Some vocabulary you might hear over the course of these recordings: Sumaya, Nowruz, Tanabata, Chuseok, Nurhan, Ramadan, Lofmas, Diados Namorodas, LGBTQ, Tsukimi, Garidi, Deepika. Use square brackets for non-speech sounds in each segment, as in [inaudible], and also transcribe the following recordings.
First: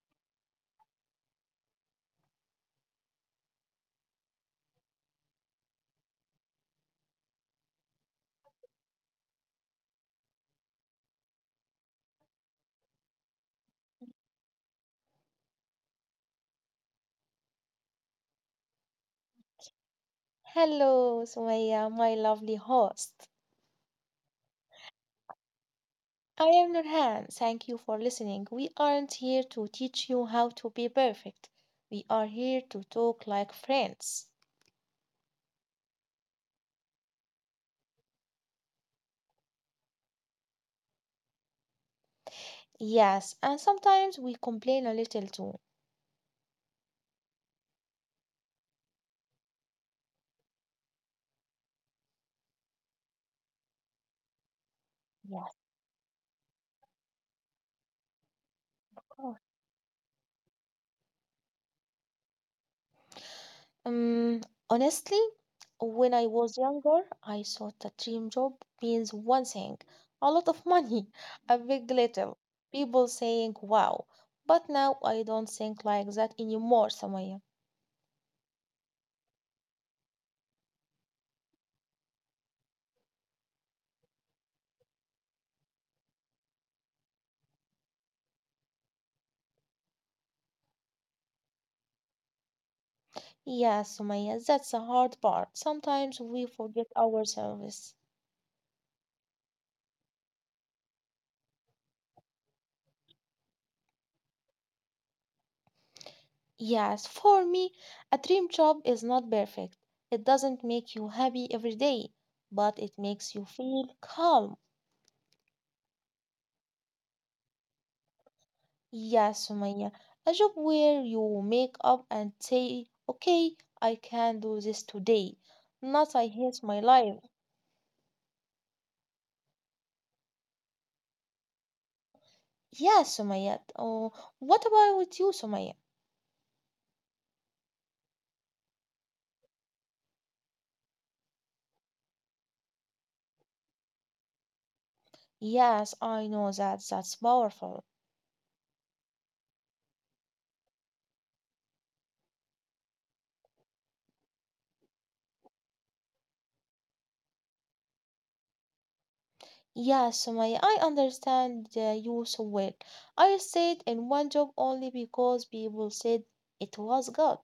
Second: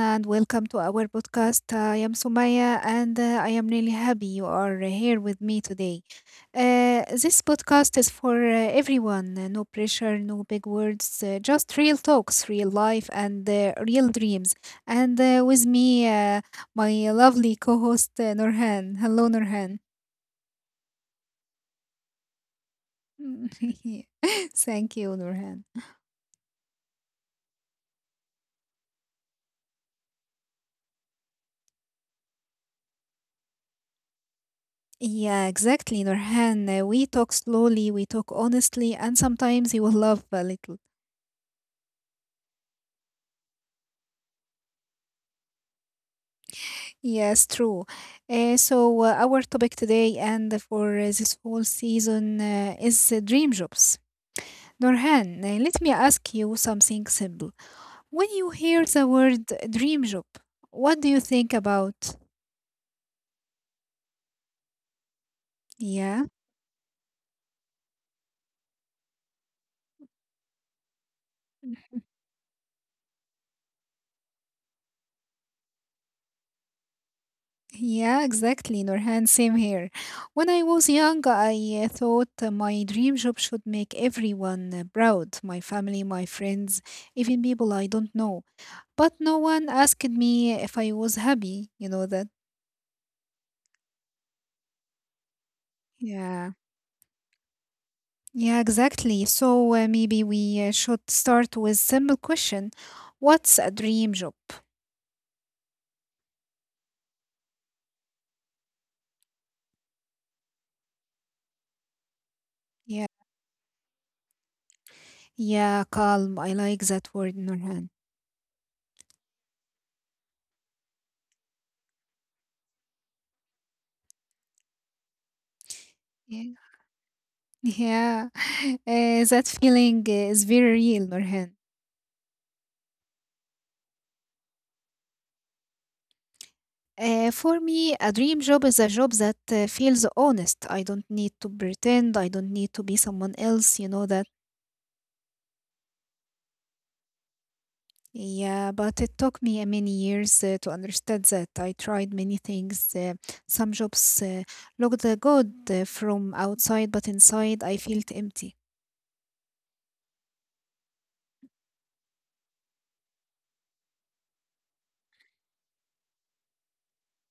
and welcome to our podcast. I am Sumaya, and I am really happy you are here with me today. This podcast is for everyone. No pressure, no big words, just real talks, real life, and real dreams. And With me, my lovely co host, Nurhan. Hello, Nurhan. Hello, Sumaya, my lovely host. [laughs] Thank you, Nurhan. I am Nurhan. Thank you for listening. We aren't here to teach you how to be perfect. We are here to talk like friends. Yeah, exactly, Nurhan. We talk slowly, we talk honestly, and sometimes you will laugh a little. Yes, and sometimes we complain a little too. Yes, true. So, our topic today and for this whole season is dream jobs. Yes. Norhan, let me ask you something simple. When you hear the Oh. word dream job, what do you think about? Um, honestly, when I Yeah. was younger, I thought a dream job means one thing, a lot of money, [laughs] a big little, people saying wow. But now I don't think like that anymore, Samaya. Yeah, exactly, Nurhan. Same here. When I was young, I thought my dream job should make everyone proud, my family, my friends, even people I don't know. But no one asked me if I was happy, you know that. Yes, Sumaya, that's the hard part. Sometimes we Yeah, forget ourselves. yeah, exactly. So maybe we should start with simple question. What's a dream job? Yes, for me, a dream job is not perfect. It doesn't make you happy every day, but it Yeah, makes you feel calm. yeah, calm. I like that word, Nurhan. Yes, Sumaya, a job where you make up and say, okay, I can do this today. Not I Yeah, hate my life. yeah. [laughs] That feeling is very real, Nurhan. Yes, Sumaya. Oh, what about with you, Sumaya? For me, a dream job is a job that feels honest. I don't need to pretend. I don't need to be someone else. You know that. Yes, I know that. That's powerful. Yeah, but it took me many years to understand that. I tried many things. Some jobs looked good from outside, but inside I felt empty. Yeah, Sumaya, I understand you so well. I stayed in one job only because people said it was good.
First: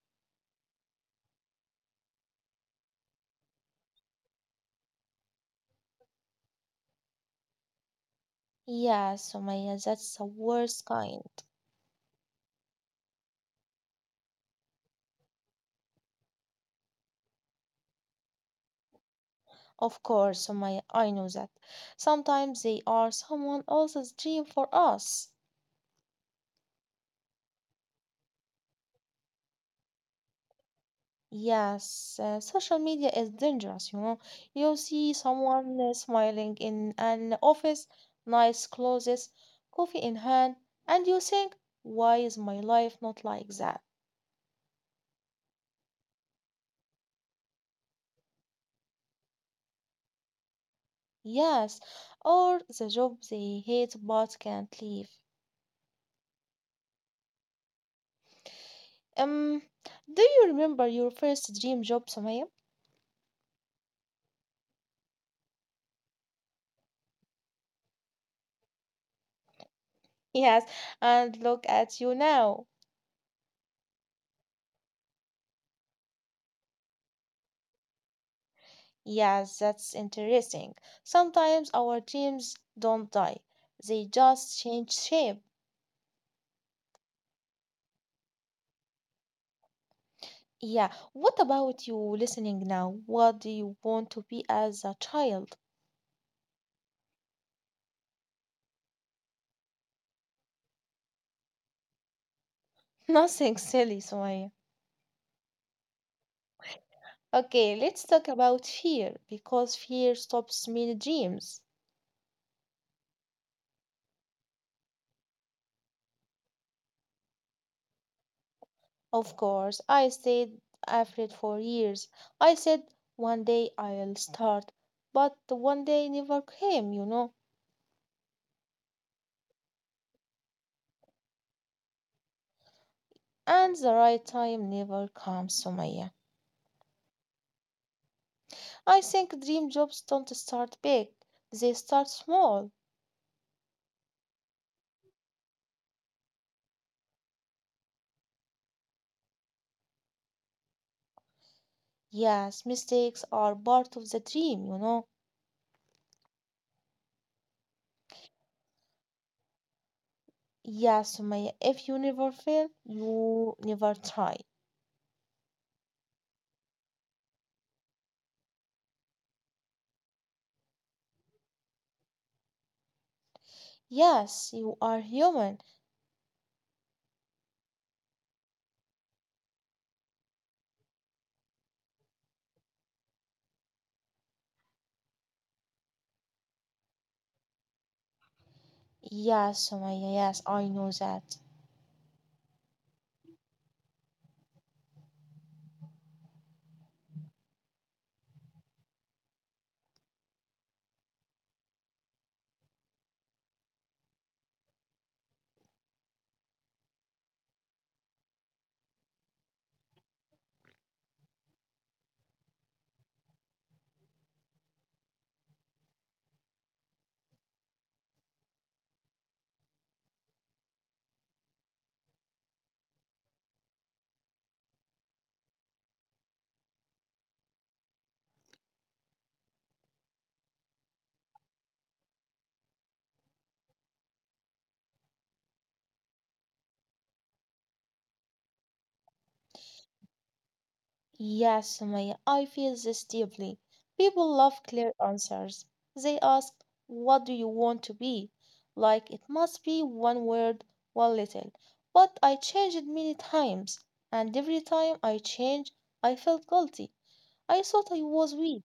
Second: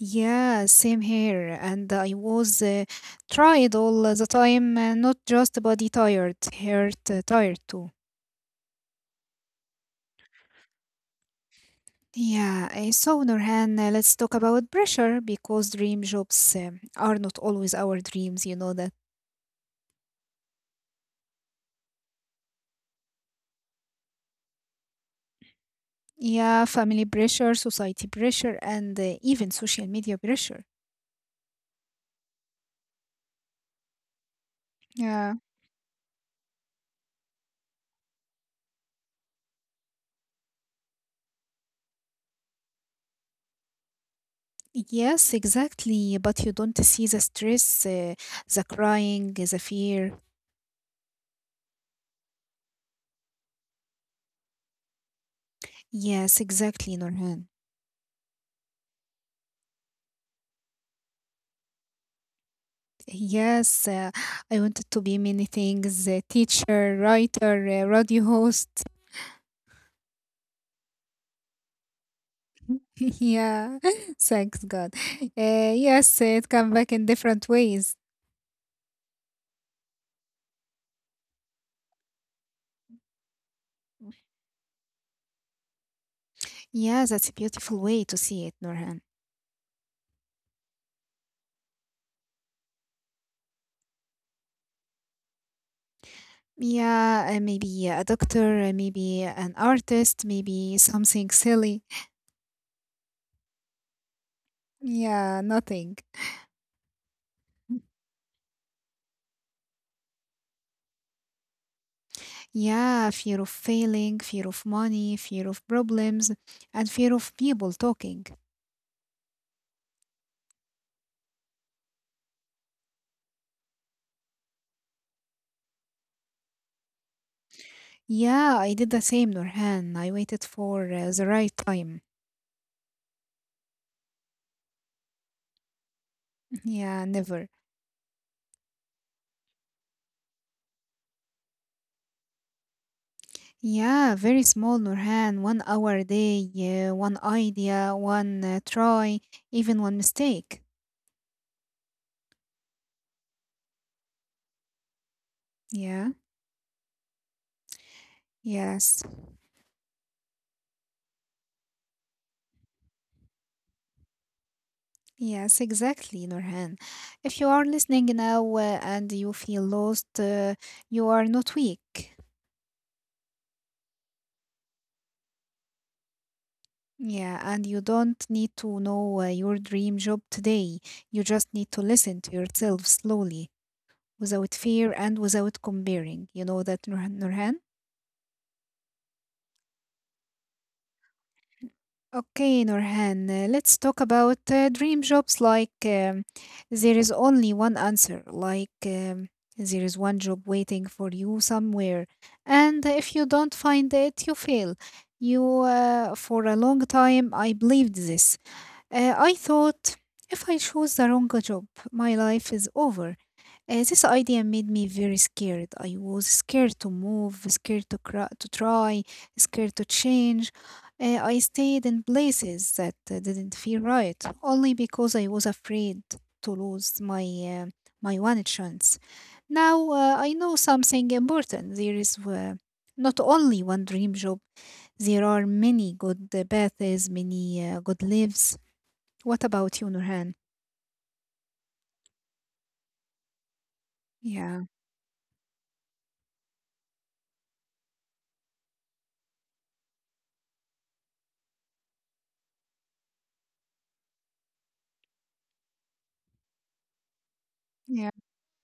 Yeah, same here. And I was tried all the time, not just body tired, heart tired too. Yeah, Sumaya, that's the worst kind. Yeah, so Nurhan, let's talk about pressure because dream jobs are not always our dreams, you know that. Of course, Sumaya, I know that. Sometimes they are someone else's dream for us. Yeah, family pressure, society pressure, and even social media pressure. Yes, social media is dangerous, you know. You see Yeah. someone smiling in an office, nice clothes, coffee in hand, and you think, why is my life not like that? Yes, exactly. But you don't see the stress, the crying, the fear. Yes, or the job they hate but can't leave. Yes, exactly, Nurhan. Um, do you remember your first dream job, Sumaya? [laughs] Yes, I wanted to be many things, a teacher, writer, radio host. Yes, and look at you now. [laughs] Yeah, [laughs] thanks God. Yes, it come back in different ways. Yes, that's interesting. Sometimes our dreams don't die, they just change shape. Yeah, that's a beautiful way to see it, Nurhan. Yeah, what about you listening now? What do you want to be as a child? Yeah, maybe a doctor, maybe an artist, maybe something silly. [laughs] Nothing silly, Sumaya. Yeah, nothing. Okay, let's talk about fear because fear stops many dreams. Yeah, fear of failing, fear of money, fear of problems, and fear of people talking. Of course, I stayed afraid for years. I said one day I'll start, but the one day never came, you know. Yeah, I did the same, Nurhan. I waited for the right time. And the right time never comes, Sumaya. [laughs] Yeah, never. I think dream jobs don't start big, they start small. Yeah, very small, Nurhan. One hour a day, yeah, one idea, one try, even one mistake. Yes, mistakes are part of the dream, you know. Yeah, yes. Yes, Sumaya, if you never fail, you never try. Yes, exactly, Nurhan. If you are listening now and you feel lost, you are not weak. Yes, you are human. Yeah, and you don't need to know your dream job today. You just need to listen to yourself slowly, without fear and without comparing. You know that, Nurhan? Nurhan? Yes, Sumaya, yes, I know that. Okay, Norhan, let's talk about dream jobs. There is only one answer. There is one job waiting for you somewhere. And if you don't find it, you fail. For a long time, I believed this. I thought, if I choose the wrong job, my life is over. This idea made me very scared. I was scared to move, scared to, cry, to try, scared to change. I stayed in places that didn't feel right, only because I was afraid to lose uh, my one chance. Now I know something important. There is not only one dream job. There are many good paths, many good lives. What about you, Nurhan? Yes, Sumaya, I feel this deeply. People love Yeah, clear answers. They ask, what do you want to be? Like it must be one word, one little. But I changed many times, and every time I changed, I felt guilty. I thought I yeah. was weak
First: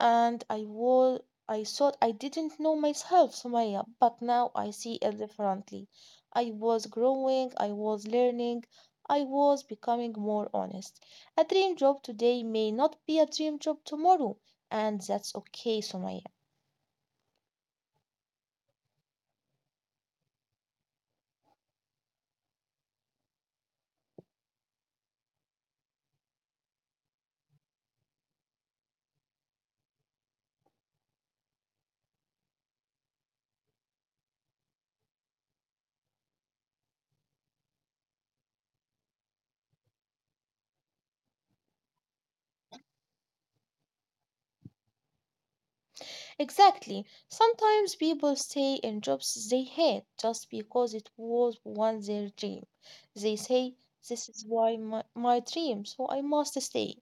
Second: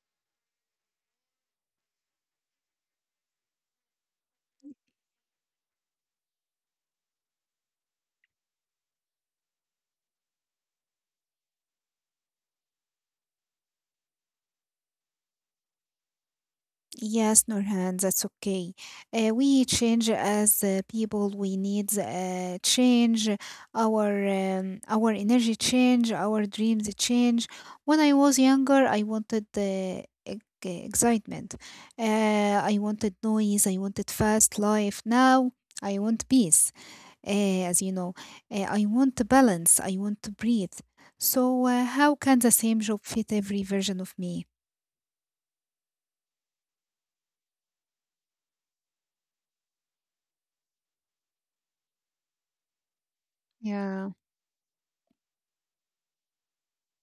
and I was I thought I didn't know myself, Sumaya, but now I see it differently. I was growing, I was learning, I was becoming more honest. A dream job today may not be a dream job tomorrow, and that's okay, Sumaya. Yes, Nurhan, that's okay. We change as people. We need change. Our energy change. Our dreams change. When I was younger, I wanted the excitement. I wanted noise. I wanted fast life. Now I want peace. As you know, I want balance. I want to breathe. So, how can the same job fit every version of me? Exactly. Sometimes people stay in jobs they hate just because it was once their dream. They say, Yeah. this is why my dream, so I must stay.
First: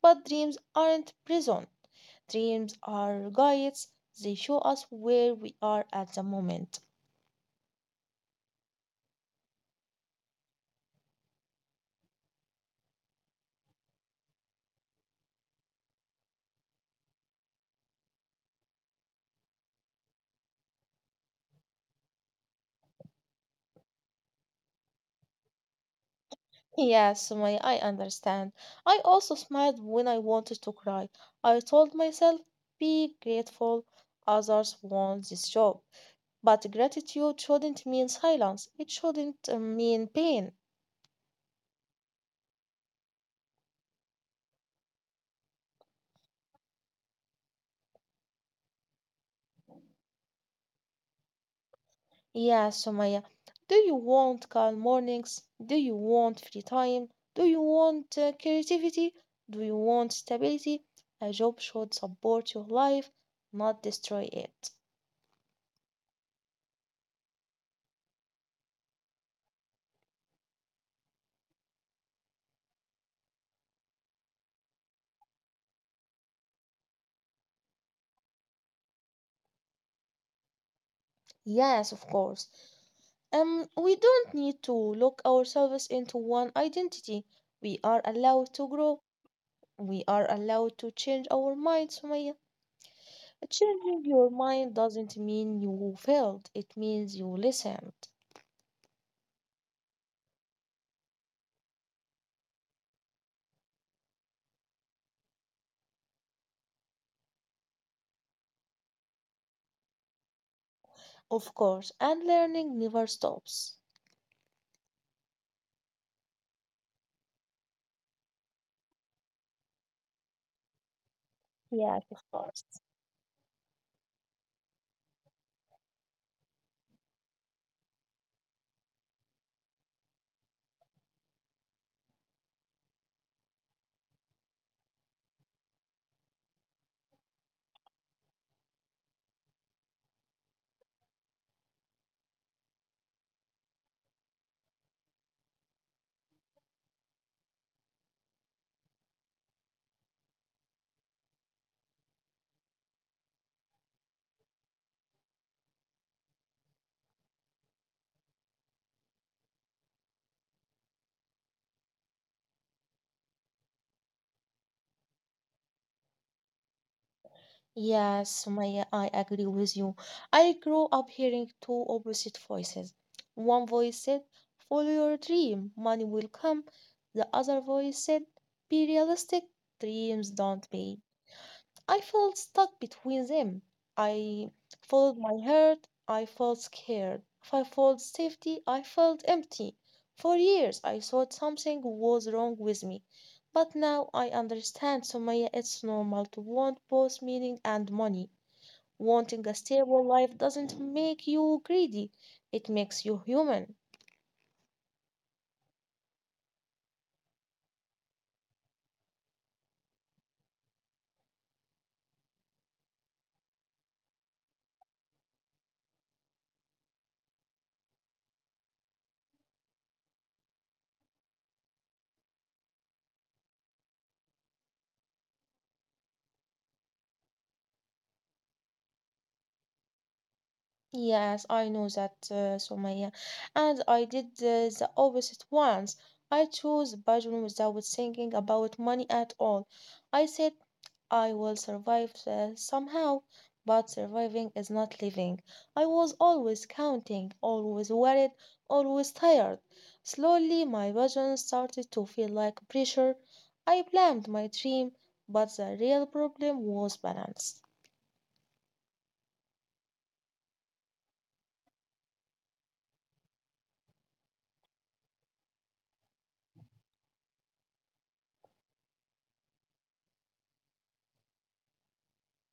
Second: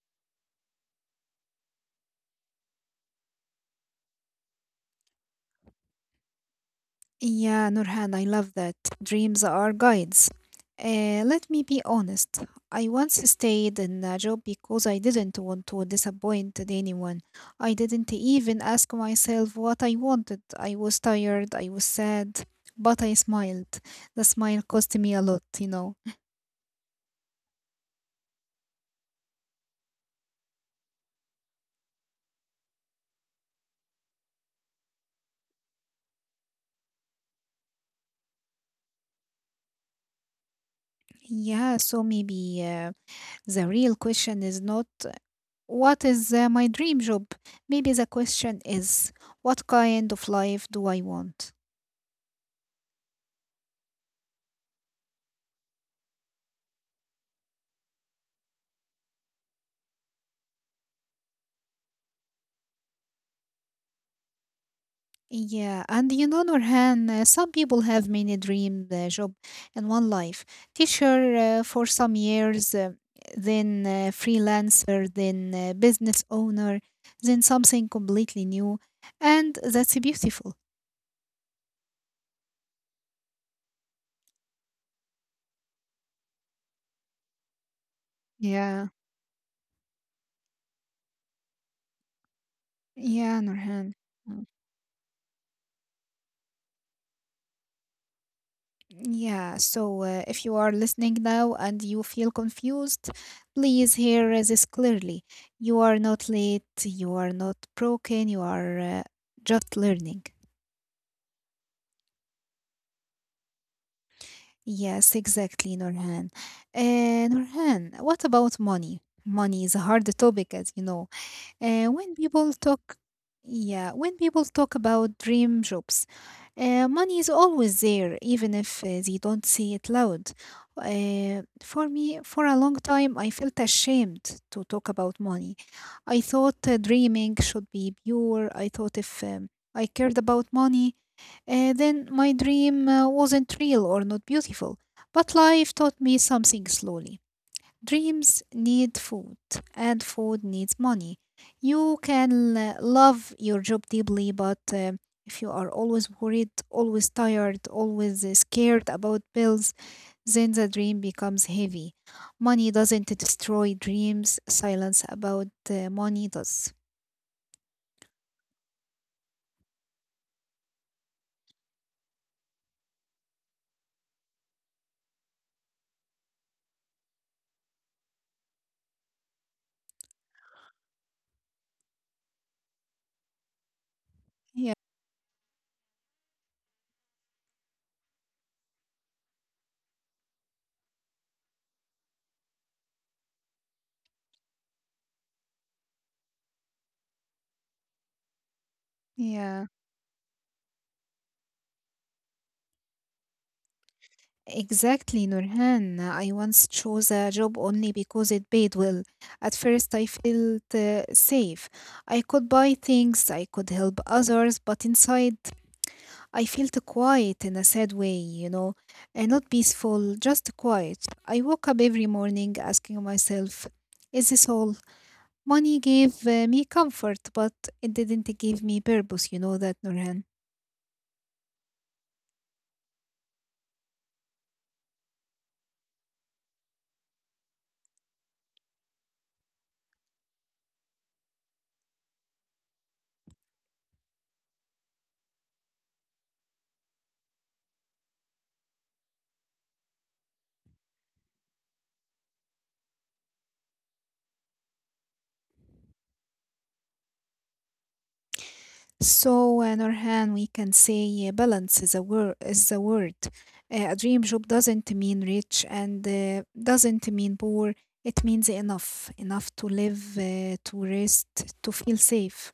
But dreams aren't prison, dreams are guides. They show us where we are at the moment. Yeah, Nurhan, I love that. Dreams are guides. Let me be honest. I once stayed in a job because I didn't want to disappoint anyone. I didn't even ask myself what I wanted. I was tired, I was sad, but I smiled. The smile cost me a lot, you know. Yes, Sumaya, I understand. I also smiled when I wanted to cry. I told myself, be grateful, others want this job. But gratitude shouldn't mean silence, it shouldn't mean pain. Yeah, so maybe the real question is not what is my dream job? Maybe the question is what kind of life do I want? Yes, Sumaya, do you want calm mornings? Do you want free time? Do you want creativity? Do you want stability? A job should support your life, not destroy it. Yeah, and you know, Nurhan, some people have many dream job in one life. Teacher for some years, then freelancer, then business owner, then something completely new, and that's beautiful. Yes, of course. We don't need to lock ourselves into one identity. We are allowed to Yeah, grow. We are allowed to change our minds, Sumaya. yeah, Nurhan. Changing your Mm. mind doesn't mean you failed. It means you listened, Yeah, so if you are listening now and you feel confused, please hear this clearly. You are not late, you are not broken, you are just learning. of course, and learning never stops. Yes, exactly, Nurhan. Nurhan, what about money? Money is a hard topic, as you know. Uh, Yes, when of people course. talk, yeah, when people talk about dream jobs, money is always there, even if they don't say it loud. For me, for a long time, I felt ashamed to talk about money. I thought dreaming should be pure. I thought if I cared about money, then my dream wasn't real or not beautiful, but life taught me something slowly. Dreams need food, and food needs money. You can love your job deeply, but if you are always worried, always tired, always scared about bills, then the dream becomes heavy. Money doesn't destroy dreams, silence about money does. Yes, Maya, I agree with you. I grew up hearing two opposite voices. One voice said, follow your dream, money will come. The other voice said, be realistic, dreams don't pay. I felt stuck between them. I Yeah, followed my heart, I felt scared. I felt safety, I felt empty. For years I thought something was wrong with me. But now I understand, Sumaya, it's normal to want both meaning and money. Wanting a yeah. stable life doesn't make you greedy, it makes you human. Exactly, Nurhan. I once chose a job only because it paid well. At first, I felt safe. I could buy things, I could help others, but inside, I felt quiet in a sad way, you know, and not peaceful, just quiet. I woke up every morning asking myself, is this all? Money gave me comfort, but it didn't give me purpose, you know that, Nurhan. Yes, I know that, Sumaya. And I did the opposite once. I chose bedroom without thinking about money at all. I said, I will survive somehow, but surviving is not living. I was always counting, always worried, always tired. Slowly, my vision started to feel like pressure. I blamed my dream, but the real problem was balance. So, Nurhan, we can say balance is a word. Is a word. A dream job doesn't mean rich and doesn't mean poor. It means enough, enough to live, to rest, to feel safe.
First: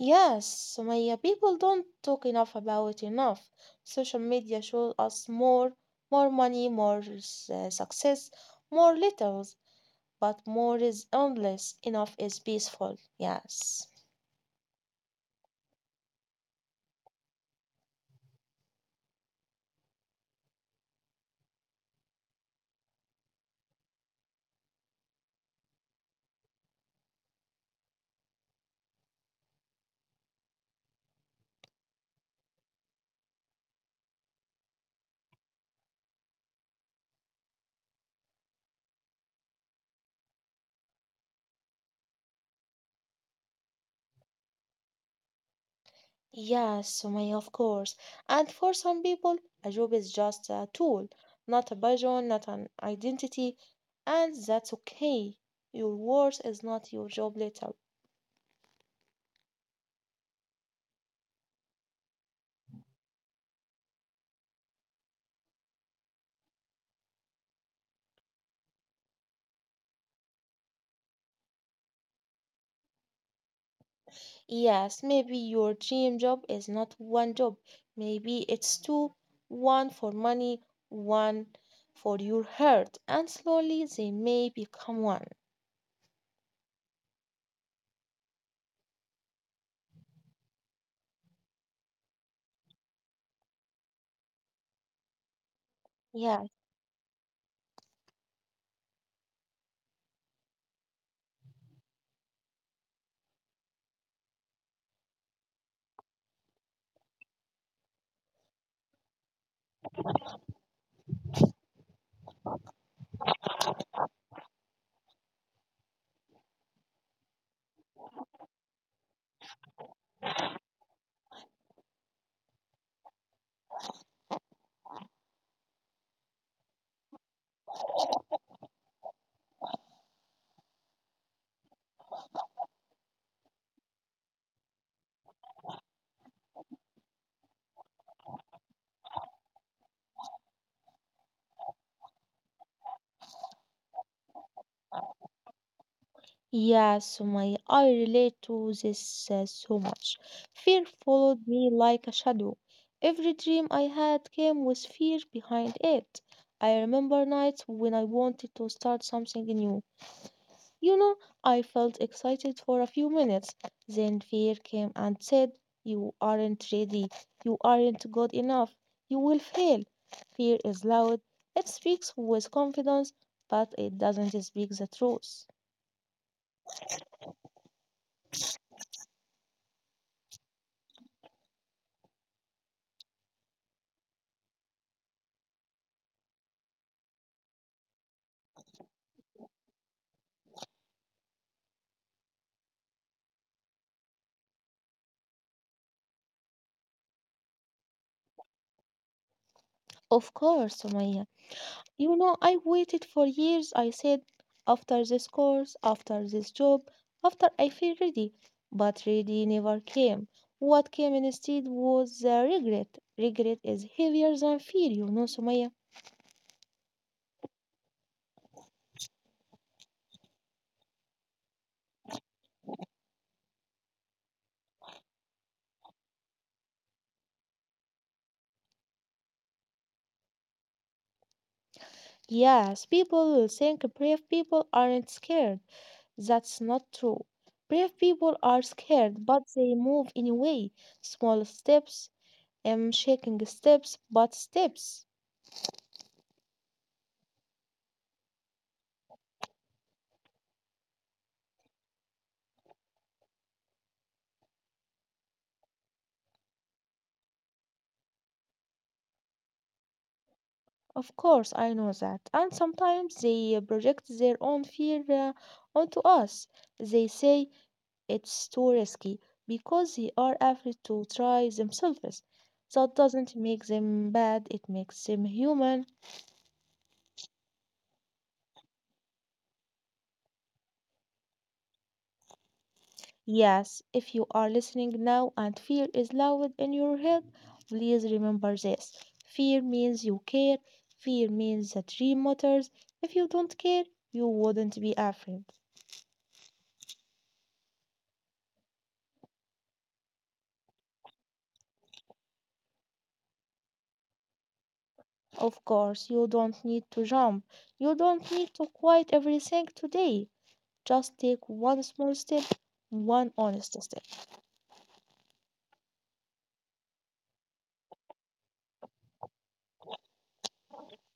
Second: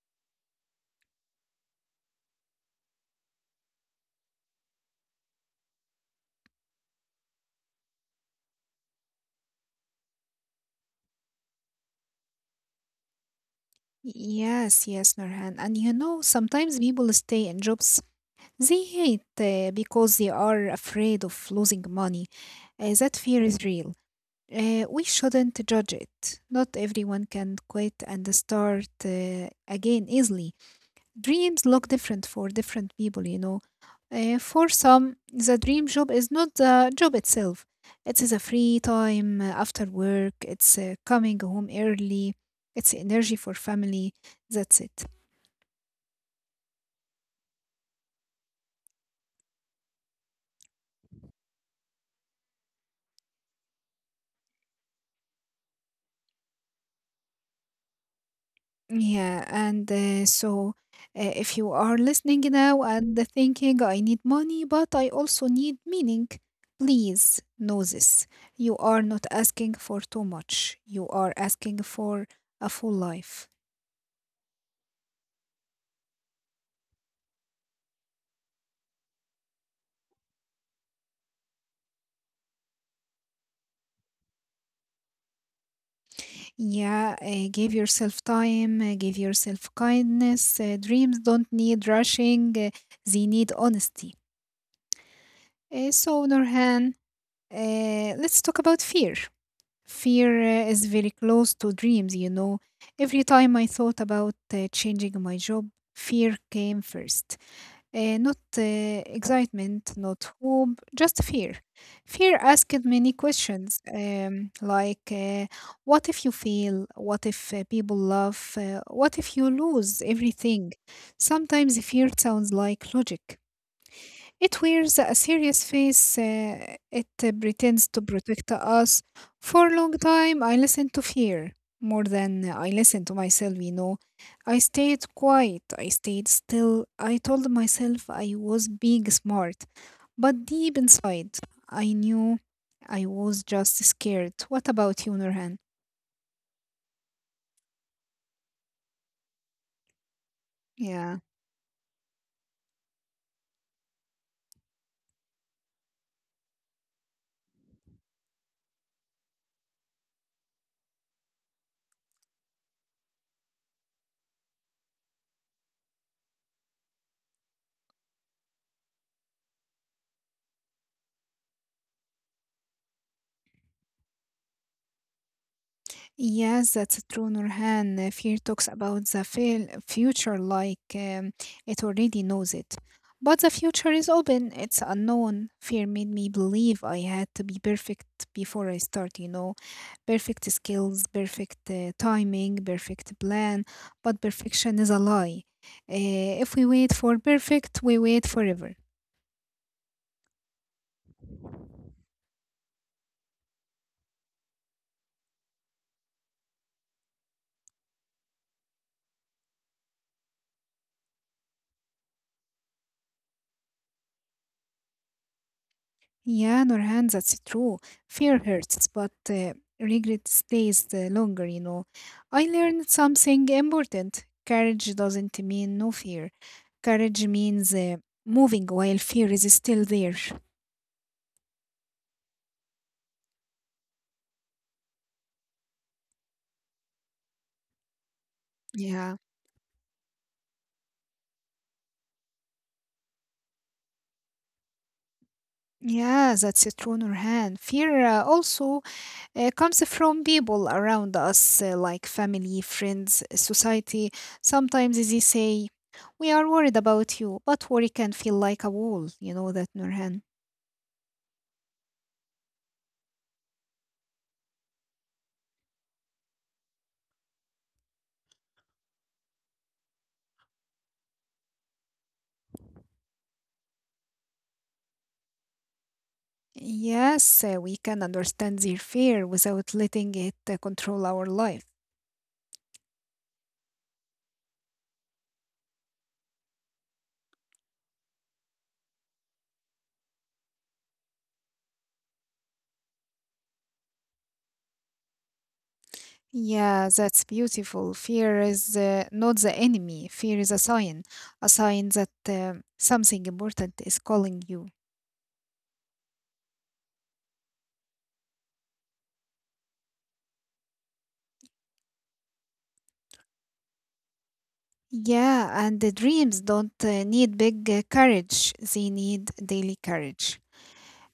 Yes, Sumaya, people don't talk enough about it enough. Social media shows us more, more money, more success, more littles, but more is endless, enough is peaceful. Yes. Yes, yes, Nurhan. And you know, sometimes people stay in jobs they hate because they are afraid of losing money. That fear is real. We shouldn't judge it. Not everyone can quit and start again easily. Dreams look different for different people, you know. For some, the dream job is not the job itself. It is a free time after work. It's coming home early. It's energy for family. That's it. Yes, Sumaya, of course. And for some people, a job is just a tool, not a vision, not an identity, and that's okay. Your worth is not your job later. Yeah. And so, if you are listening now and thinking, I need money, but I also need meaning, please know this. You are not asking for too much, you are asking for a full life. Yes, maybe your dream job is not one job. Maybe it's two, one for money, one for your heart, and slowly they may become one. Yeah, give yourself time, give yourself kindness. Dreams don't need rushing, they need honesty. So, Yeah, Norhan, let's talk about fear. Fear is very close to dreams, you know. Every time I thought about changing my job, fear came first not excitement, not hope, just fear. Fear asked many questions like what if you fail? What if people laugh? What if you lose everything? Sometimes fear sounds like logic, it wears a serious face. It pretends to protect us. For a long time, I listened to fear more than I listened to myself, you know. I stayed quiet. I stayed still. I told myself I was being smart. But deep inside, I knew I was just scared. What about you, Nurhan? yeah, Sumaya, I relate to this so much. Fear Yeah. followed me like a shadow. Every dream I had came with fear behind it. I remember nights when I wanted to start something new. You know, I felt excited for a few minutes. Then fear came and said, you aren't ready. You aren't good enough. You will fail. Fear is loud. It speaks with confidence, but it doesn't speak the truth. Yes, that's true, Nurhan. Fear talks about the fail future like it already knows it. But the future is open, it's unknown. Fear made me believe I had to be perfect before I start, you know. Perfect skills, perfect timing, perfect plan. But perfection is a lie. If we wait for perfect, we wait forever. Of course, Sumaya. I waited for years. I said, after this course, after this job, after I feel ready. But ready never came. What came instead was the regret. Regret is heavier than fear, Sumaya. Yeah, Nurhan, that's true. Fear hurts, but regret stays longer, you know. I learned something important. Courage doesn't mean no fear. Courage means moving while fear is still there. Yes, people will think brave people aren't scared. That's not true. Brave people are Yeah. scared, but they move anyway. Small steps, shaking steps, but steps. Yeah, that's a true, Nurhan. Fear also comes from people around us, like family, friends, society. Sometimes they say, we are worried about you, but worry can feel like a wall, you know that, Nurhan. Of course, I know that. And sometimes they project their own fear onto us. They say it's too risky because they are afraid to try themselves. That doesn't make them bad, it makes them human. Yes, we can understand their fear without letting it control our life. Yes, if you are listening now and fear is loud in your head, please remember this. Fear means you care, fear means that dream matters. If you don't care, you wouldn't be afraid. Yeah, that's beautiful. Fear is not the enemy, fear is a sign that something important is calling you. Of course, you don't need to jump. You don't need to quit everything today. Just take one small step, one honest step. Yeah, and the dreams don't need big courage, they need daily courage.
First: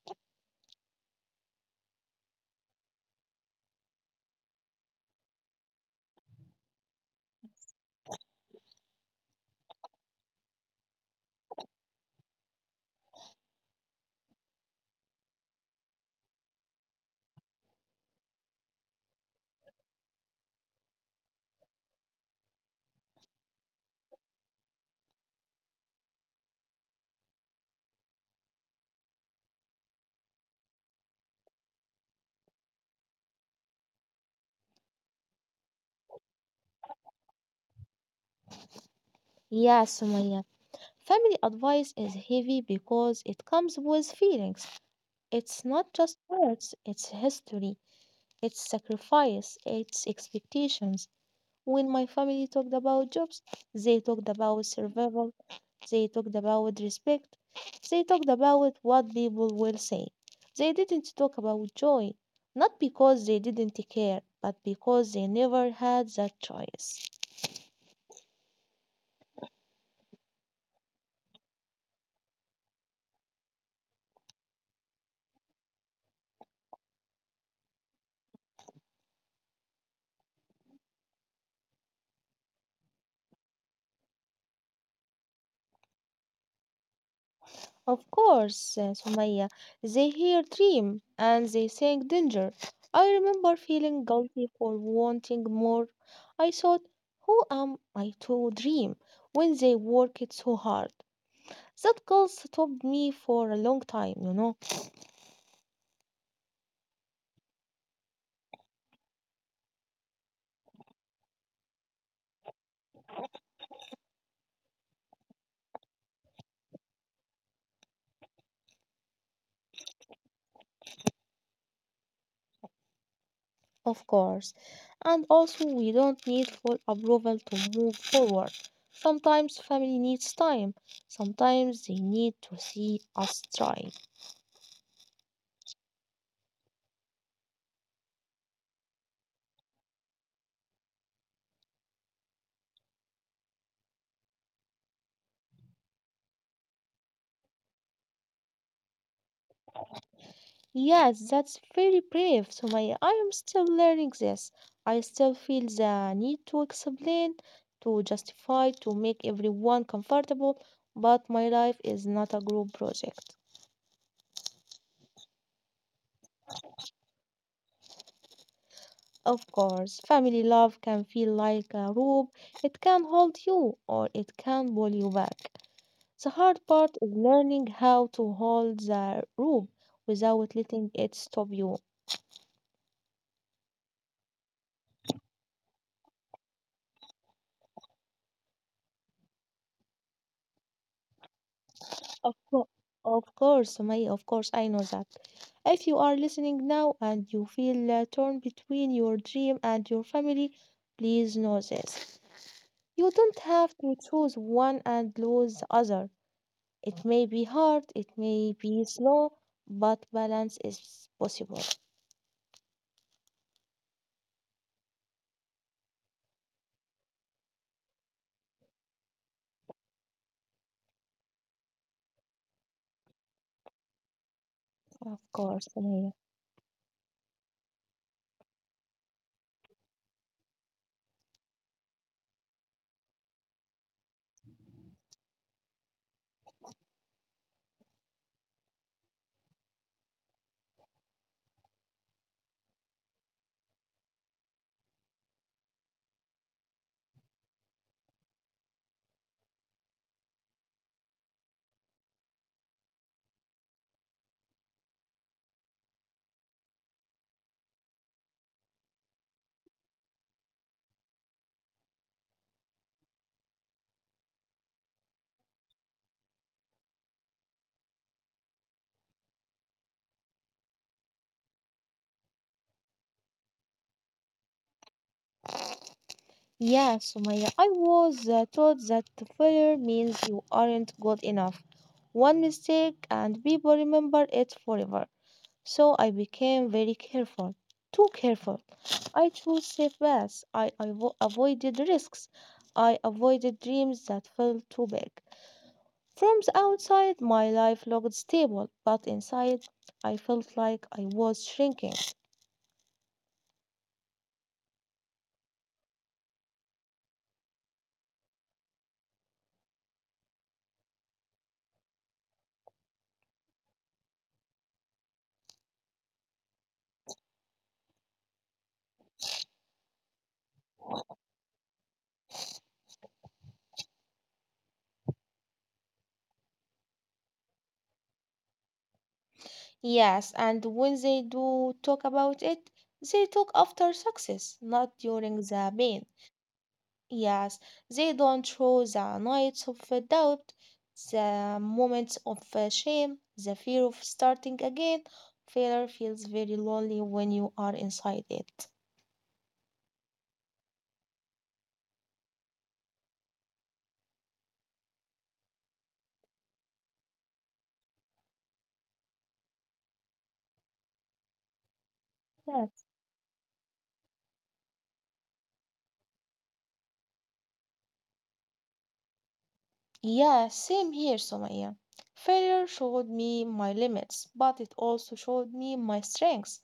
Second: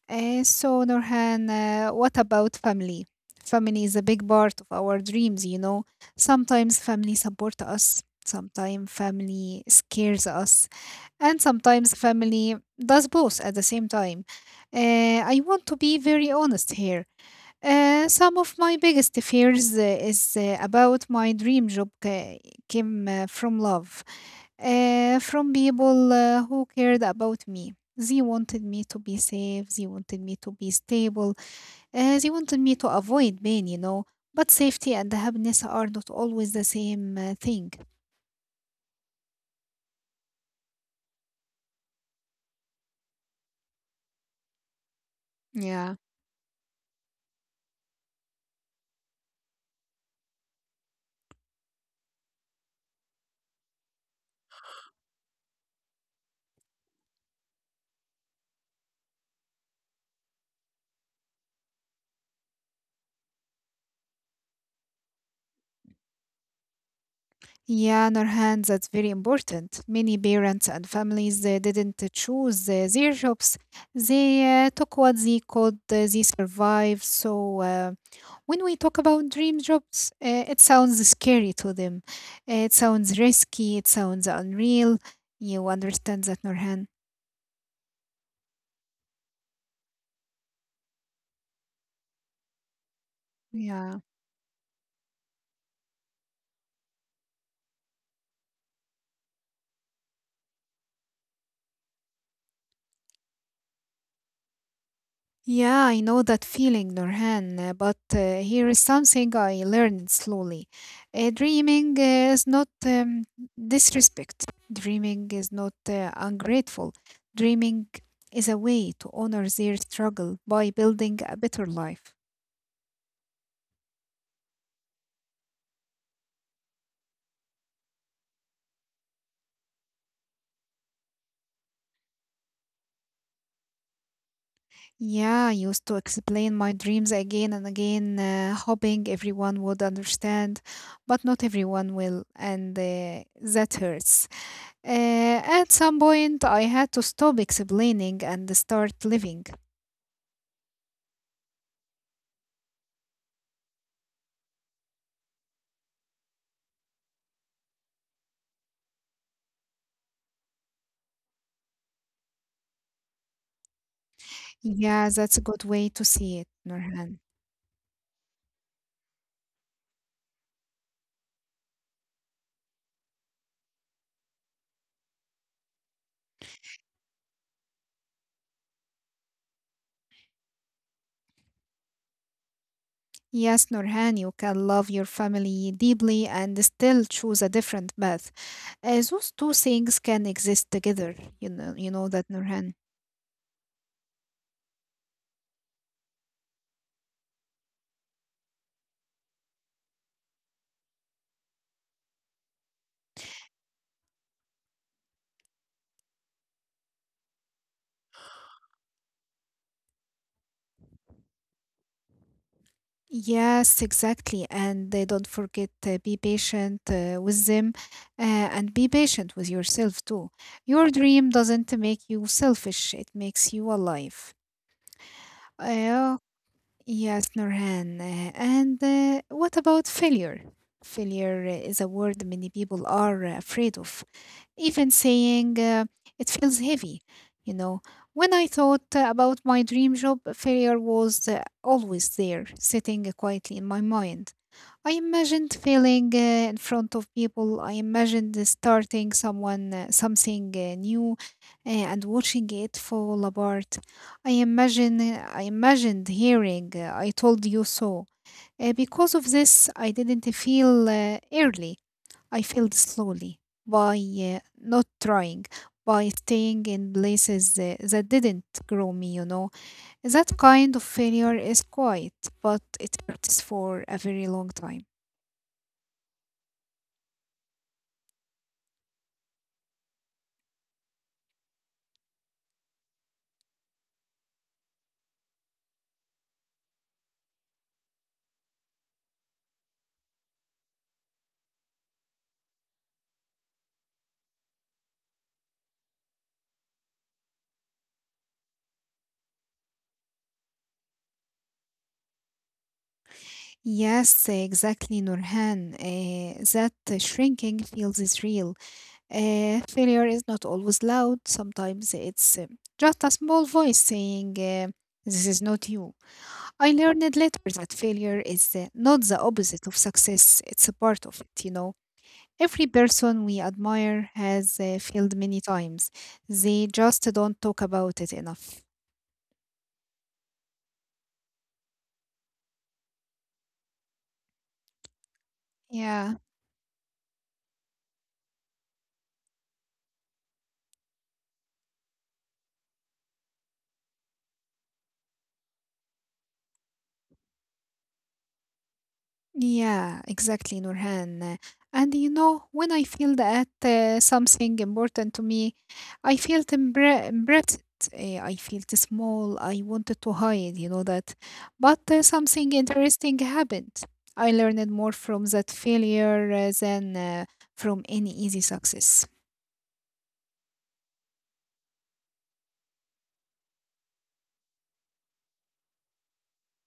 So, Nurhan, what about family? Family is a big part of our dreams, you know. Sometimes family support us, sometimes family scares us, and sometimes family does both at the same time. I want to be very honest here. Some of my biggest fears is about my came from love from people who cared about me. They wanted me to be safe. They wanted me to be stable. They wanted me to avoid pain, you know. But safety and happiness are not always the same thing. Yes, Sumaya, family advice is heavy because it comes with feelings. It's not Yeah. just words, it's history, it's sacrifice, it's expectations. When my family talked about jobs, they talked about survival. They talked about respect. They talked about what people will say. They didn't talk about joy, not because they didn't care, but because they never had that choice. Yeah, Nurhan, that's very important. Many parents and families didn't choose their jobs. They took what they could, they survived. So when we talk about dream jobs, it sounds scary to them. It sounds risky. It sounds unreal. You understand that, Norhan? Of course, Sumaya, they hear dream and they think danger. I remember Yeah. feeling guilty for wanting more. I thought, who am I to dream when they work it so hard? That girl stopped me for a long time. Yeah, I know that feeling, Norhan, but here is something I learned slowly. Dreaming is not disrespect. Dreaming is not ungrateful. Dreaming is a way to honor their struggle by building a better life. Of course. And also, we don't need full approval to move forward. Sometimes family needs time. Sometimes they need to see us trying. Yeah, I used to explain my dreams again and again, hoping everyone would understand, but not everyone will, and that hurts. Uh, at some point, I had to stop explaining and start living. Yes, that's very brave, Sumaya. I am still learning this. I still feel the need to explain, to justify, to make everyone comfortable, but my life is not a group project. Yeah, that's a good way to see it, Nurhan. Of course, family love can feel like a rope. It can hold you or it can pull you back. The hard part is learning how to hold the rope without letting it stop you. Yes, Nurhan, you can love your family deeply and still choose a different path. Those two things can exist together. You know that, Of course, Nurhan. of course, May, of course, I know that. If you are listening now and you feel torn between your dream and your family, please know this. You don't have to choose one and lose the other. It may be hard, it may be slow, but balance is possible. Yes, exactly. And they don't forget be patient with them and be patient with yourself too. Your dream doesn't make you selfish, it makes you alive. Of course, May. Uh, yes, Nurhan. And what about failure? Failure is a word many people are afraid of. Even saying it feels heavy. You know, when I thought about my dream job, failure was always there, sitting quietly in my mind. I imagined failing in front of people. I imagined starting someone something new and watching it fall apart. I imagined hearing I told you so. Because of this, I didn't feel early. I failed slowly by not trying, by staying in places that didn't grow me, you know. That kind of failure is quiet, but it hurts for a very long time. Yeah, Sumaya, I was taught that failure means you aren't good enough. One mistake and people remember it forever. So I became very careful, too careful. I chose safe paths. I avoided risks. I avoided dreams that felt too big. From the outside, my life looked stable, but inside, I felt like I was shrinking. Yes, exactly, Nurhan. That shrinking feels is real. Failure is not always loud. Sometimes it's just a small voice saying, this is not you. I learned later that failure is not the opposite of success, it's a part of it, you know. Every person we admire has failed many times, they just don't talk about it enough. Yes, and when they do talk about it, they talk after success, not during the pain. Yeah. Yes, they don't show the nights of doubt, the moments of shame, the fear of starting again. Failure feels very lonely when you are inside it. Yeah, exactly, Nurhan. And you know, when I feel that something important to me, I felt embarrassed. I felt small. I wanted to hide, you know that. But something interesting happened. I learned more from that failure than from any easy success. Yeah, same here, Somaya. Failure showed me my limits, but it also showed me my strengths.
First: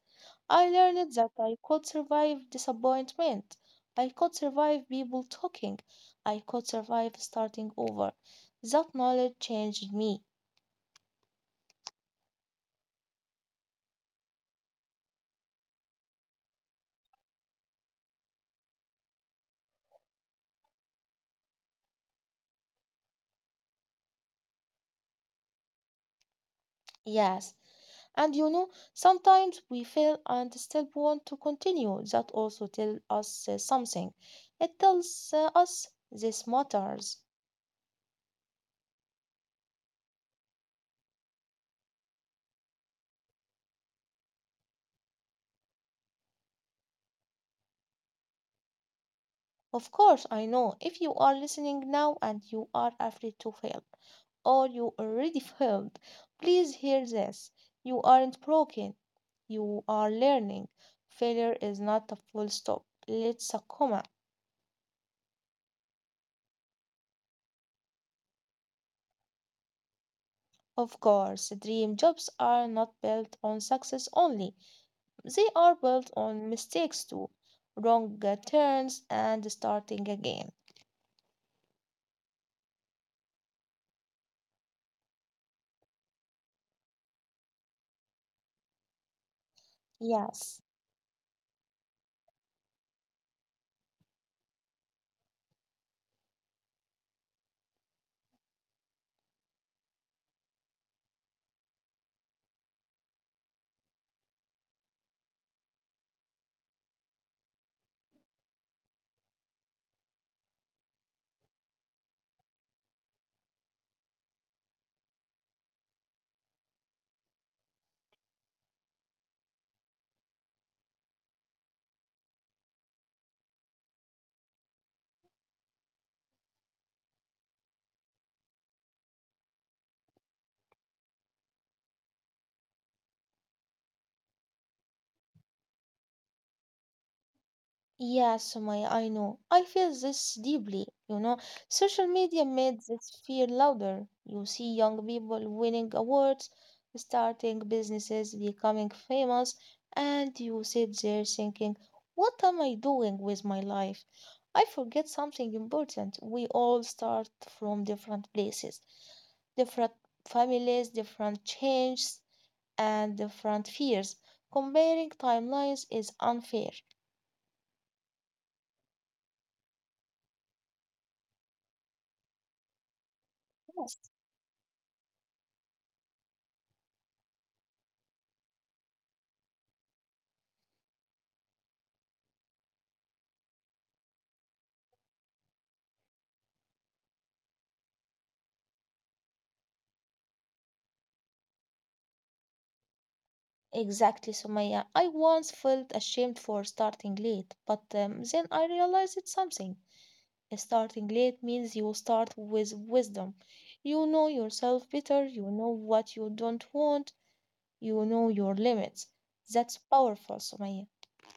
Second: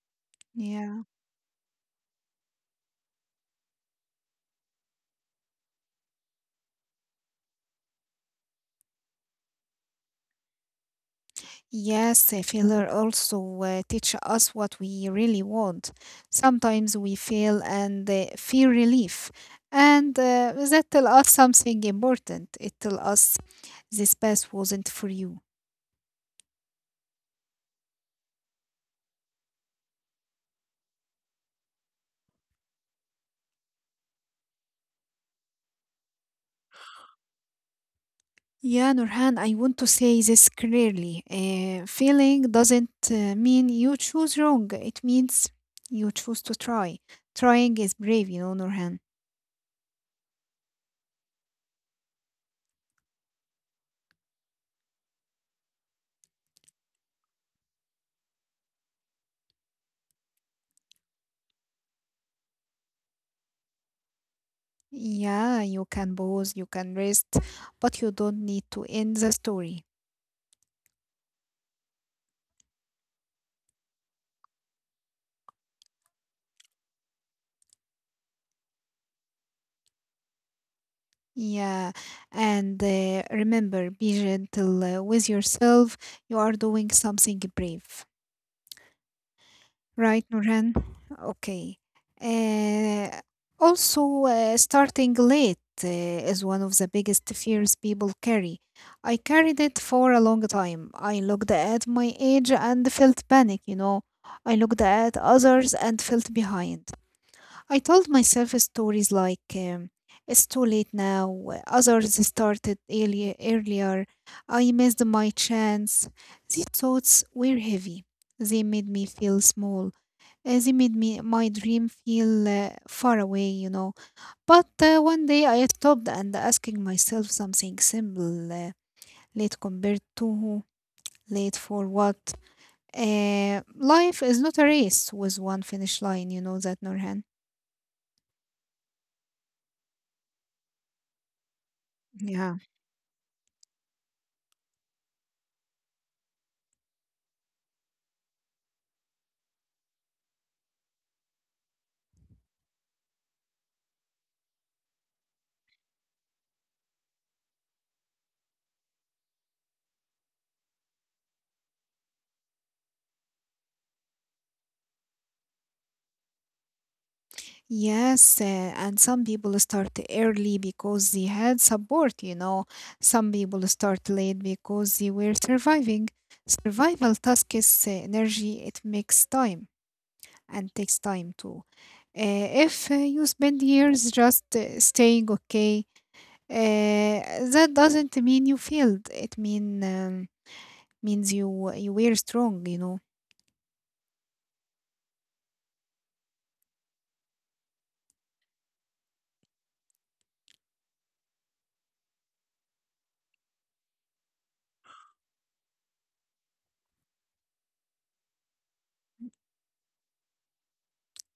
I Yeah. learned that I could survive disappointment. I could survive people talking. I could survive starting over. That knowledge changed me. Yes, failure also teach us what we really want. Sometimes we fail and feel relief, and that tell us something important. It tell us this path wasn't for you. Yes. And sometimes we fail and still want to continue. That also tells us something. It tells us this matters. Yeah, Nurhan, I want to say this clearly. Failing doesn't mean you choose wrong. It means you choose to try. Trying is brave, you know, Nurhan. Of course, I know if you are listening now and you are afraid to fail, or you already failed, please hear this. You aren't broken, you are learning. Failure is not a full stop, it's a comma. Yeah, you can pause, you can rest, but you don't need to end the story. Of course, dream jobs are not built on success only, they are built on mistakes too, wrong turns, and starting again. Yeah, and remember, be gentle with yourself. You are doing something brave, right, Yes. Nurhan? Okay. Uh, also, starting late is one of the biggest fears people carry. I carried it for a long time. I looked at my age and felt panic, you know. I looked at others and felt behind. I told myself stories like, it's too late now, others started earlier, I missed my chance. These thoughts were heavy. They made me feel small. They made me my dream feel far away, you know. But one day I stopped and asking myself something simple, late compared to who, late for what. Life is not a race with one finish line, you know that, Norhan. Yeah, Sumaya, I know. I feel this deeply, you know. Social media Yeah. made this fear louder. You see young people winning awards, starting businesses, becoming famous, and you sit there thinking, what am I doing with my life? I forget something important. We all start from different places, different families, different changes, and different fears. Comparing timelines is unfair. Yes, and some people start early because they had support, you know. Some people start late because they were surviving. Survival tasks energy, it makes time and takes time too. If you spend years just staying okay, uh, that doesn't mean you failed. It means you were strong, you know. Exactly, Sumaya. I once felt ashamed for starting late, but then I realized something. Starting late means you start with wisdom. You know yourself better, you know what you don't want, you know your limits. That's powerful, Sumaya.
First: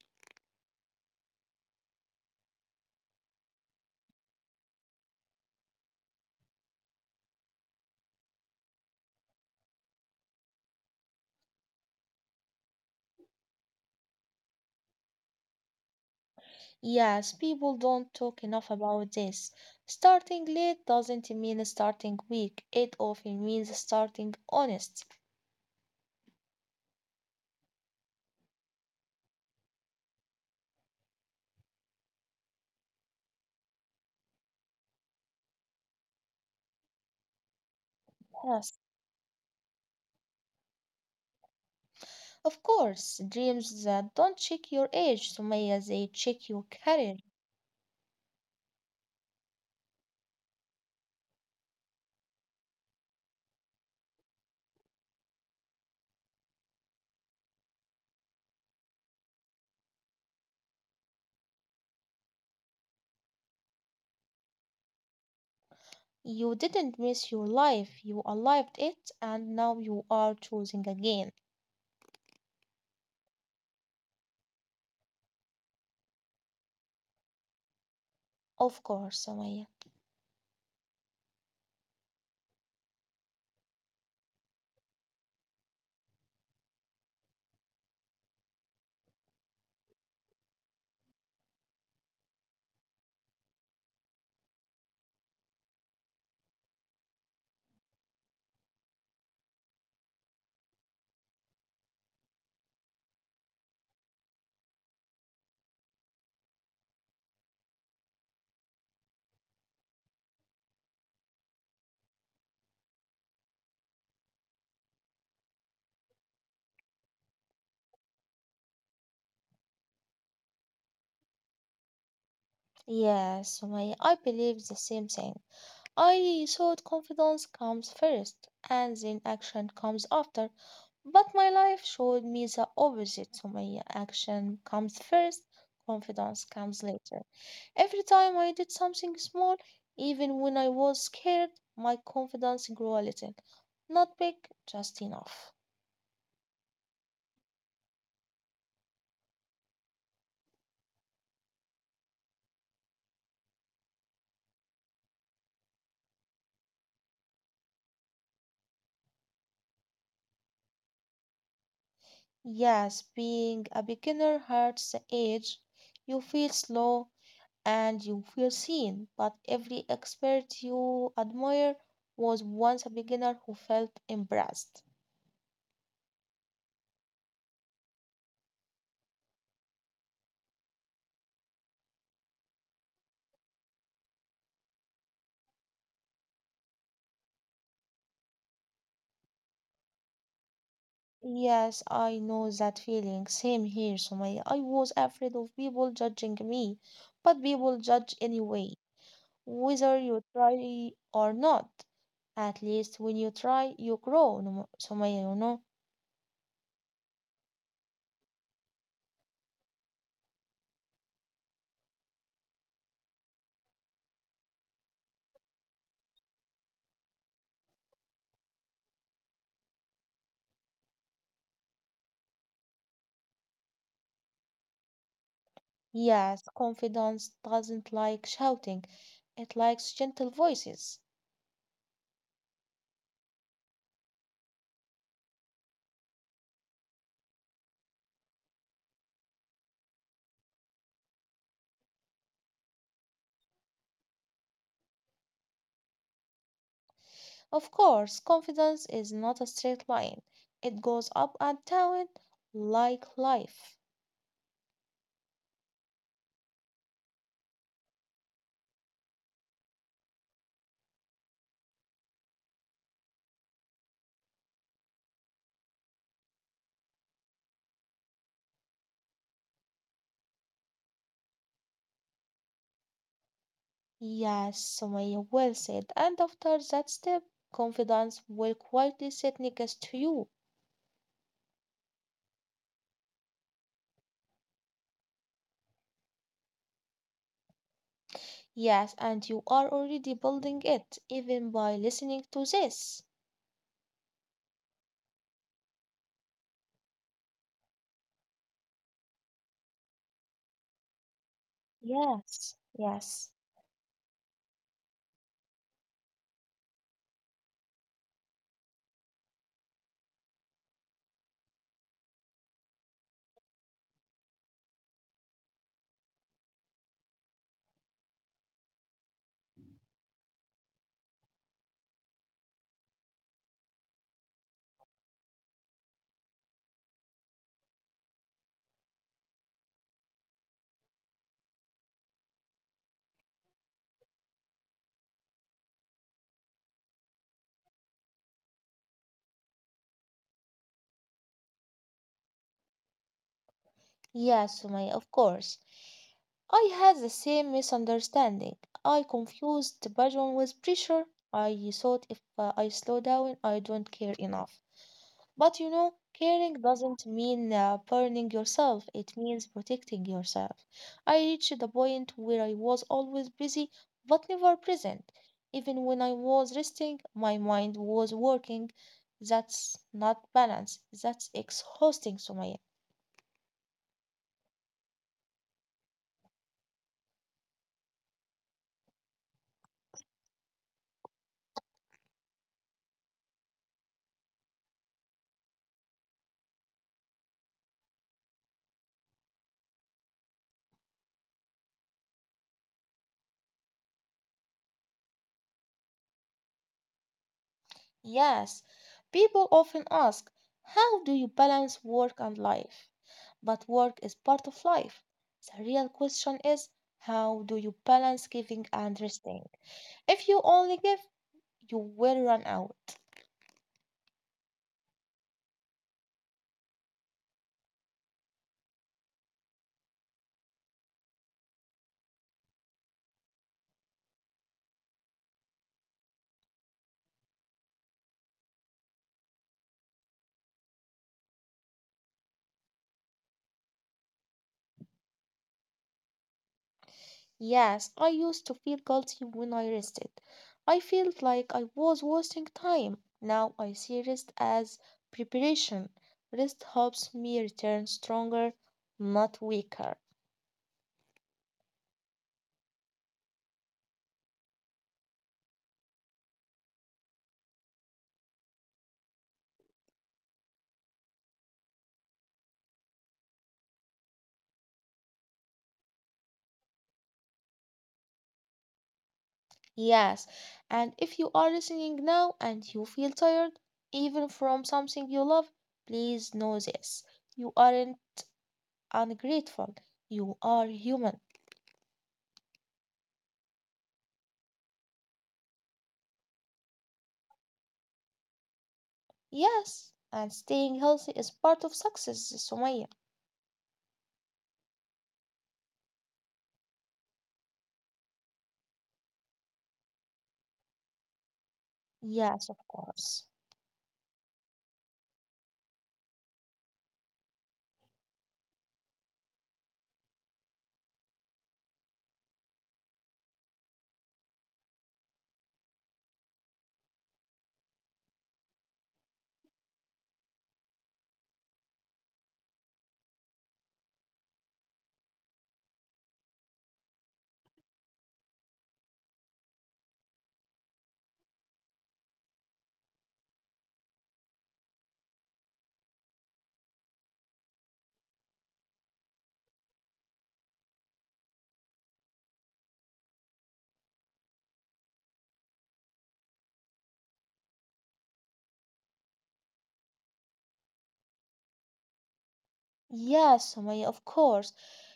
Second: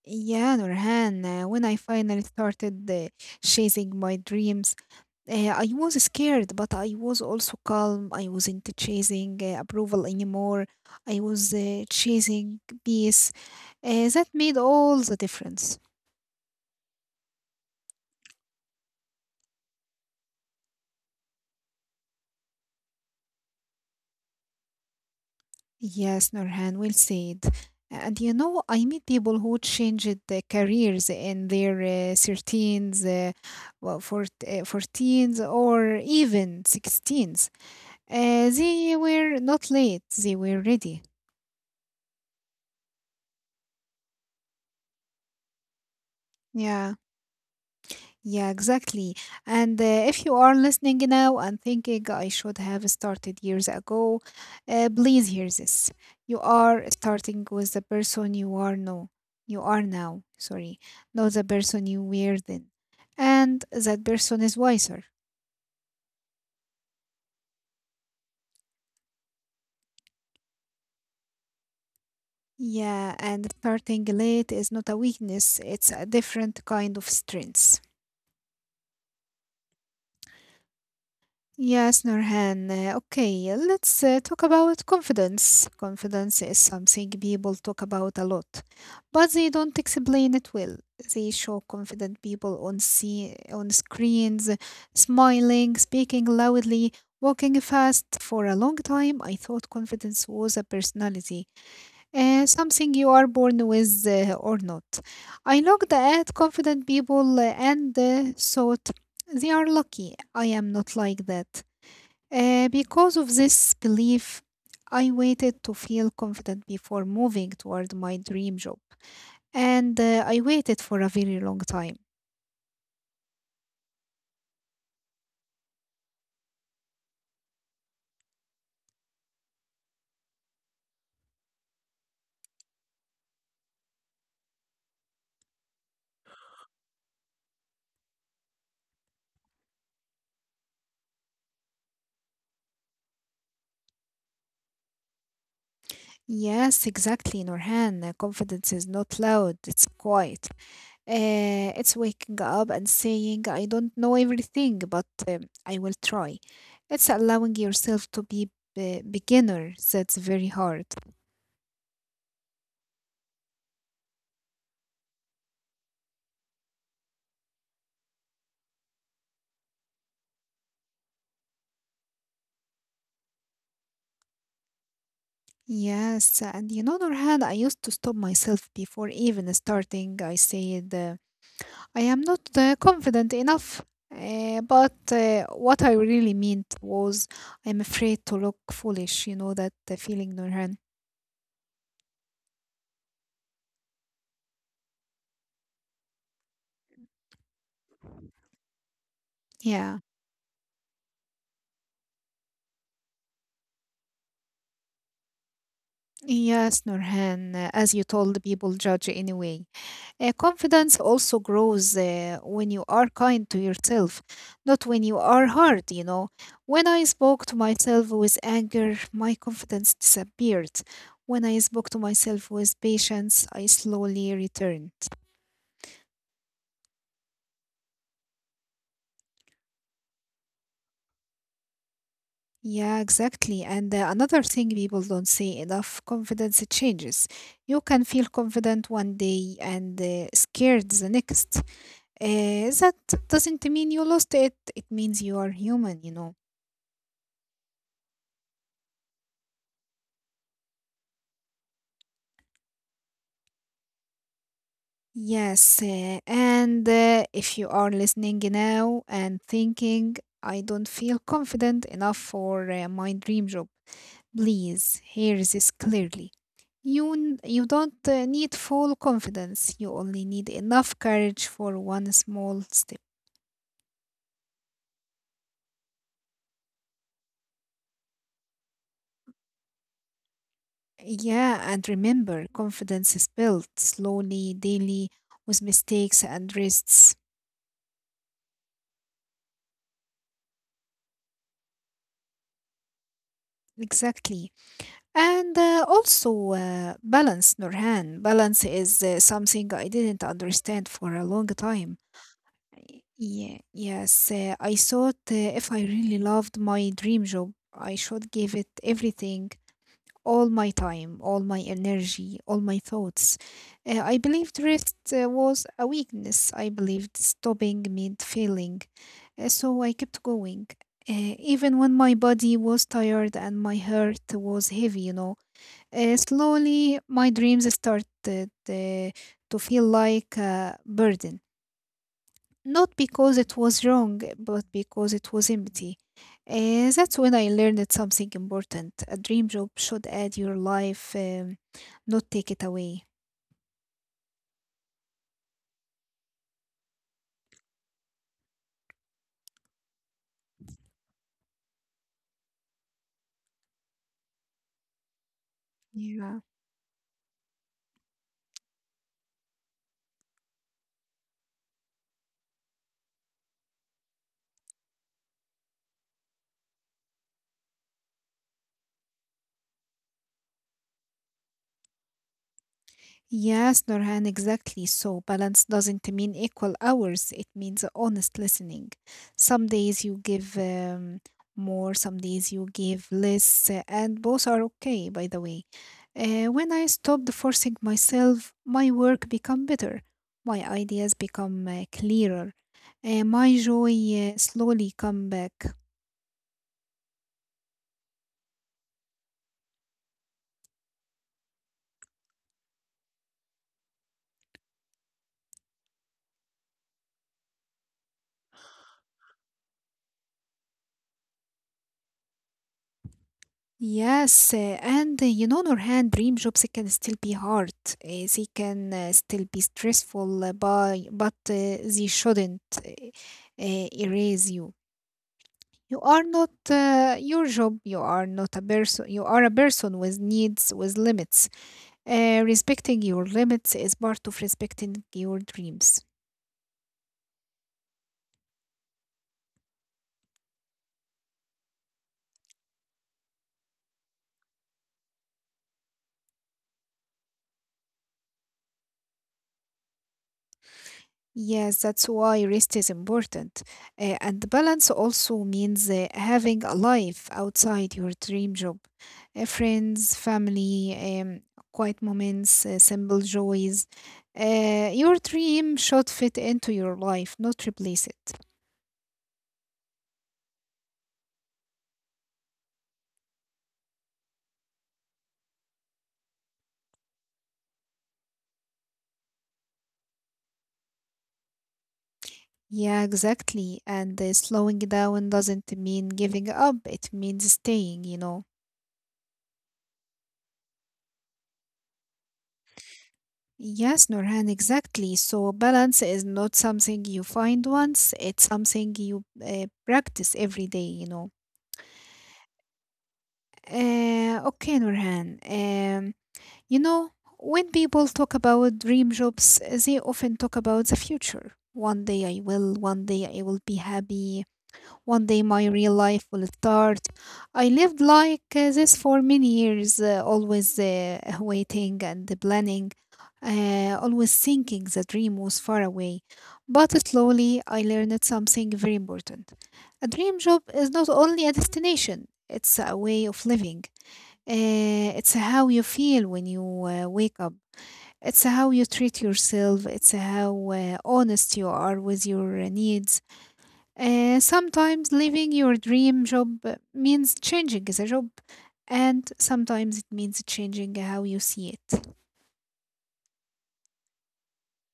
Yeah, Nurhan, when I finally started chasing my dreams, I was scared, but I was also calm. I wasn't chasing approval anymore. I was chasing peace. That made all the difference. Yes, people don't talk enough about this. Starting late doesn't mean starting weak, it often means starting honest. Yes, Norhan, well said. And you know, I meet people who changed their careers in their 13s, 14s, or even 16s. Yes. They were not late, they were ready. Of course, dreams that don't check your age, Sumaya, they check your Yeah. career. Yeah, exactly. And if you are listening now and thinking I should have started years ago, please hear this. You are starting with the person you are now. You are now, sorry, not the person you were then. And that person is wiser. You didn't miss your life, you arrived it, and now you are choosing again. Yeah, and starting late is not a weakness, it's a different kind of strength. Of course, Sumaya. Yes, Nurhan. Okay, let's talk about confidence. Confidence is something people talk about a lot, but they don't explain it well. They show confident people on screens, smiling, speaking loudly, walking fast. For a long time, I thought confidence was a personality, something you are born with or not. I looked at confident people and thought, they are lucky. I am not like that. Because of this belief, I waited to feel confident before moving toward my dream job. And I waited for a very long time. Yes, Sumaya, I believe the same thing. I thought confidence comes first and then action comes after, but my life showed me the opposite. So my action comes first, confidence comes later. Every time I did something small, even when I was scared, my confidence grew a little. Not big, just enough. Yes, exactly, Norhan. Confidence is not loud, it's quiet. It's waking up and saying, I don't know everything, but I will try. It's allowing yourself to be a beginner. That's very hard. Yes, being a beginner hurts the age. You feel slow, and you feel seen. But every expert you admire was once a beginner who felt embarrassed. Yes, and you know, Norhan, I used to stop myself before even starting. I said, I am not confident enough. But what I really meant was, I'm afraid to look foolish, you know, that feeling, Nurhan. Yes, I know that feeling. Same here, Sumaya. I was afraid of people judging me, but people judge anyway, Yeah. whether you try or not. At least when you try, you grow, Num- Sumaya, you know. Yes, Nurhan, as you told, people judge anyway. Confidence also grows when you are kind to yourself, not when you are hard, you know. When I spoke to myself with anger, my confidence disappeared. When I spoke to myself with patience, I slowly returned. Yes, confidence doesn't like shouting, it likes gentle voices. Yeah, exactly. And another thing people don't say enough, confidence changes. You can feel confident one day and scared the next. That doesn't mean you lost it, it means you are human, you know. Of course, confidence is not a straight line. It goes up and down like life. Yes, and if you are listening now and thinking, I don't feel confident enough for my dream job, please hear this clearly. You don't need full confidence. You only need enough courage for one small step. Yes, Sumaya, well said. And after that step, confidence will quietly sit next to you. Yeah, and remember, confidence is built slowly, daily, with mistakes and rests. Yes, and you are already building it, even by listening to this. Exactly. And also balance, Nurhan. Balance is something I didn't understand for a long time. Yes, yes. Yeah, yes, I thought if I really loved my dream job, I should give it everything, all my time, all my energy, all my thoughts. I believed rest was a weakness. I believed stopping meant failing. So I kept going. Uh, Even when my body was tired and my heart was heavy, you know, slowly my dreams started uh, to feel like a burden. Not because it was wrong, but because it was empty. That's when I learned something important. A dream job should add your life, not take it away. Yeah, Sumaya, of course. I had the same misunderstanding. I confused passion with pressure. I thought if I slow down, I don't care enough. But you know, Yeah. caring doesn't mean burning yourself, it means protecting yourself. I reached the point where I was always busy but never present. Even when I was resting, my mind was working. That's not balance, that's exhausting, Sumaya. Yes, Norhan, exactly. So balance doesn't mean equal hours. It means honest listening. Some days you give more, some days you give less, and both are okay, by the way. When I stopped forcing myself, my work become better, my ideas become clearer, my joy slowly come back. Yes, people often ask, how do you balance work and life? But work is part of life. The real question is, how do you balance giving and resting? If you only give, you will run out. Yes, and you know, Nurhan, dream jobs can still be hard. They can still be stressful, but they shouldn't erase you. You are not your job. You are not a person. You are a person with needs, with limits. Respecting your limits is part of respecting your dreams. Yes, I used to feel guilty when I rested. I felt like I was wasting time. Now I see rest as preparation. Rest helps me return stronger, not weaker. Yes, that's why rest is important. And balance also means having a life outside your dream job. Friends, family, quiet moments, simple joys. Your dream should fit into your life, not replace it. Yes, and if you are listening now and you feel tired, even from something you love, please know this. You aren't ungrateful. You are human. Yeah, exactly. And slowing down doesn't mean giving up, it means staying, you know. Yes, and staying healthy is part of success, Sumaya. Yes, Norhan, exactly. So balance is not something you find once, it's something you practice every day, you know. Yes, of course. Okay, Norhan. You know, when people talk about dream jobs, they often talk about the future. One day I will, one day I will be happy, one day my real life will start. I lived like this for many years, always waiting and planning, always thinking the dream was far away. But slowly I learned something very important. A dream job is not only a destination, it's a way of living. It's how you feel when you wake up. It's how you treat yourself. It's how honest you are with your needs, sometimes leaving your dream job means changing the job, and sometimes it means changing how you see it. Yes, Sumaya, of course.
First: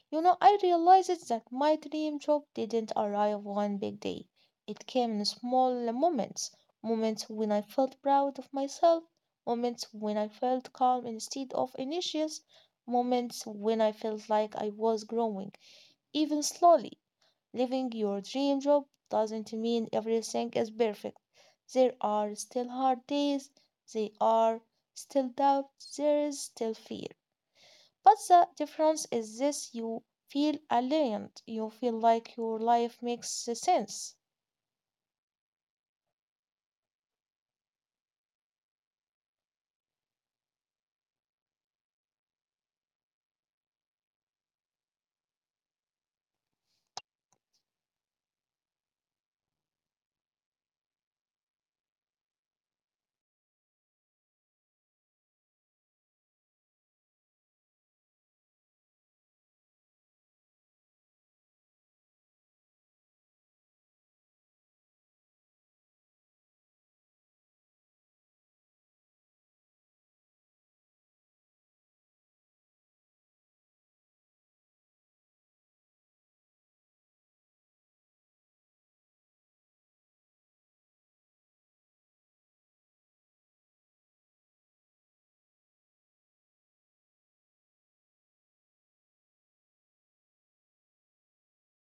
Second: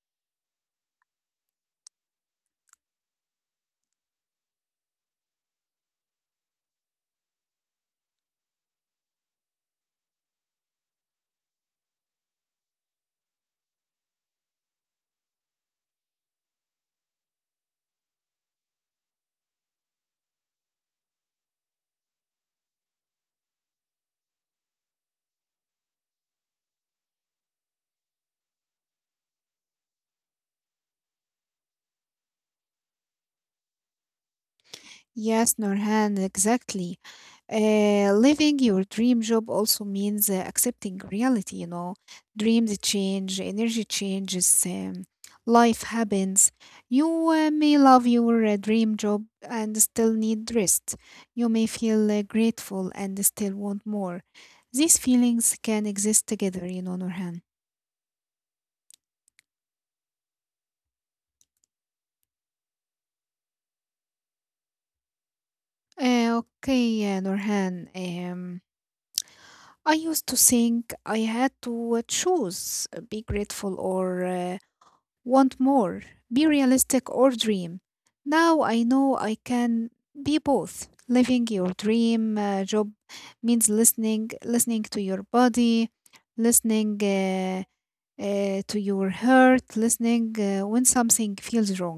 You know, I realized that my dream job didn't arrive one big day. It came in small moments, moments when I felt proud of myself, moments when I felt calm instead of anxious, moments when I felt like I was growing, even slowly. Living your dream job doesn't mean everything is perfect. There are still hard days, there are still doubts, there is still fear. But the difference is this you feel aligned, you feel like your life makes sense. Yes, Norhan, exactly. Living your dream job also means accepting reality, you know. Dreams change, energy changes, life happens. You may love your dream job and still need rest. You may feel grateful and still want more. These feelings can exist together, you know, Norhan. Okay, Norhan. I used to think I had to choose, be grateful or want more, be realistic or dream. Now I know I can be both. Living your dream job means listening, listening to your body, listening to your heart, listening when something feels wrong.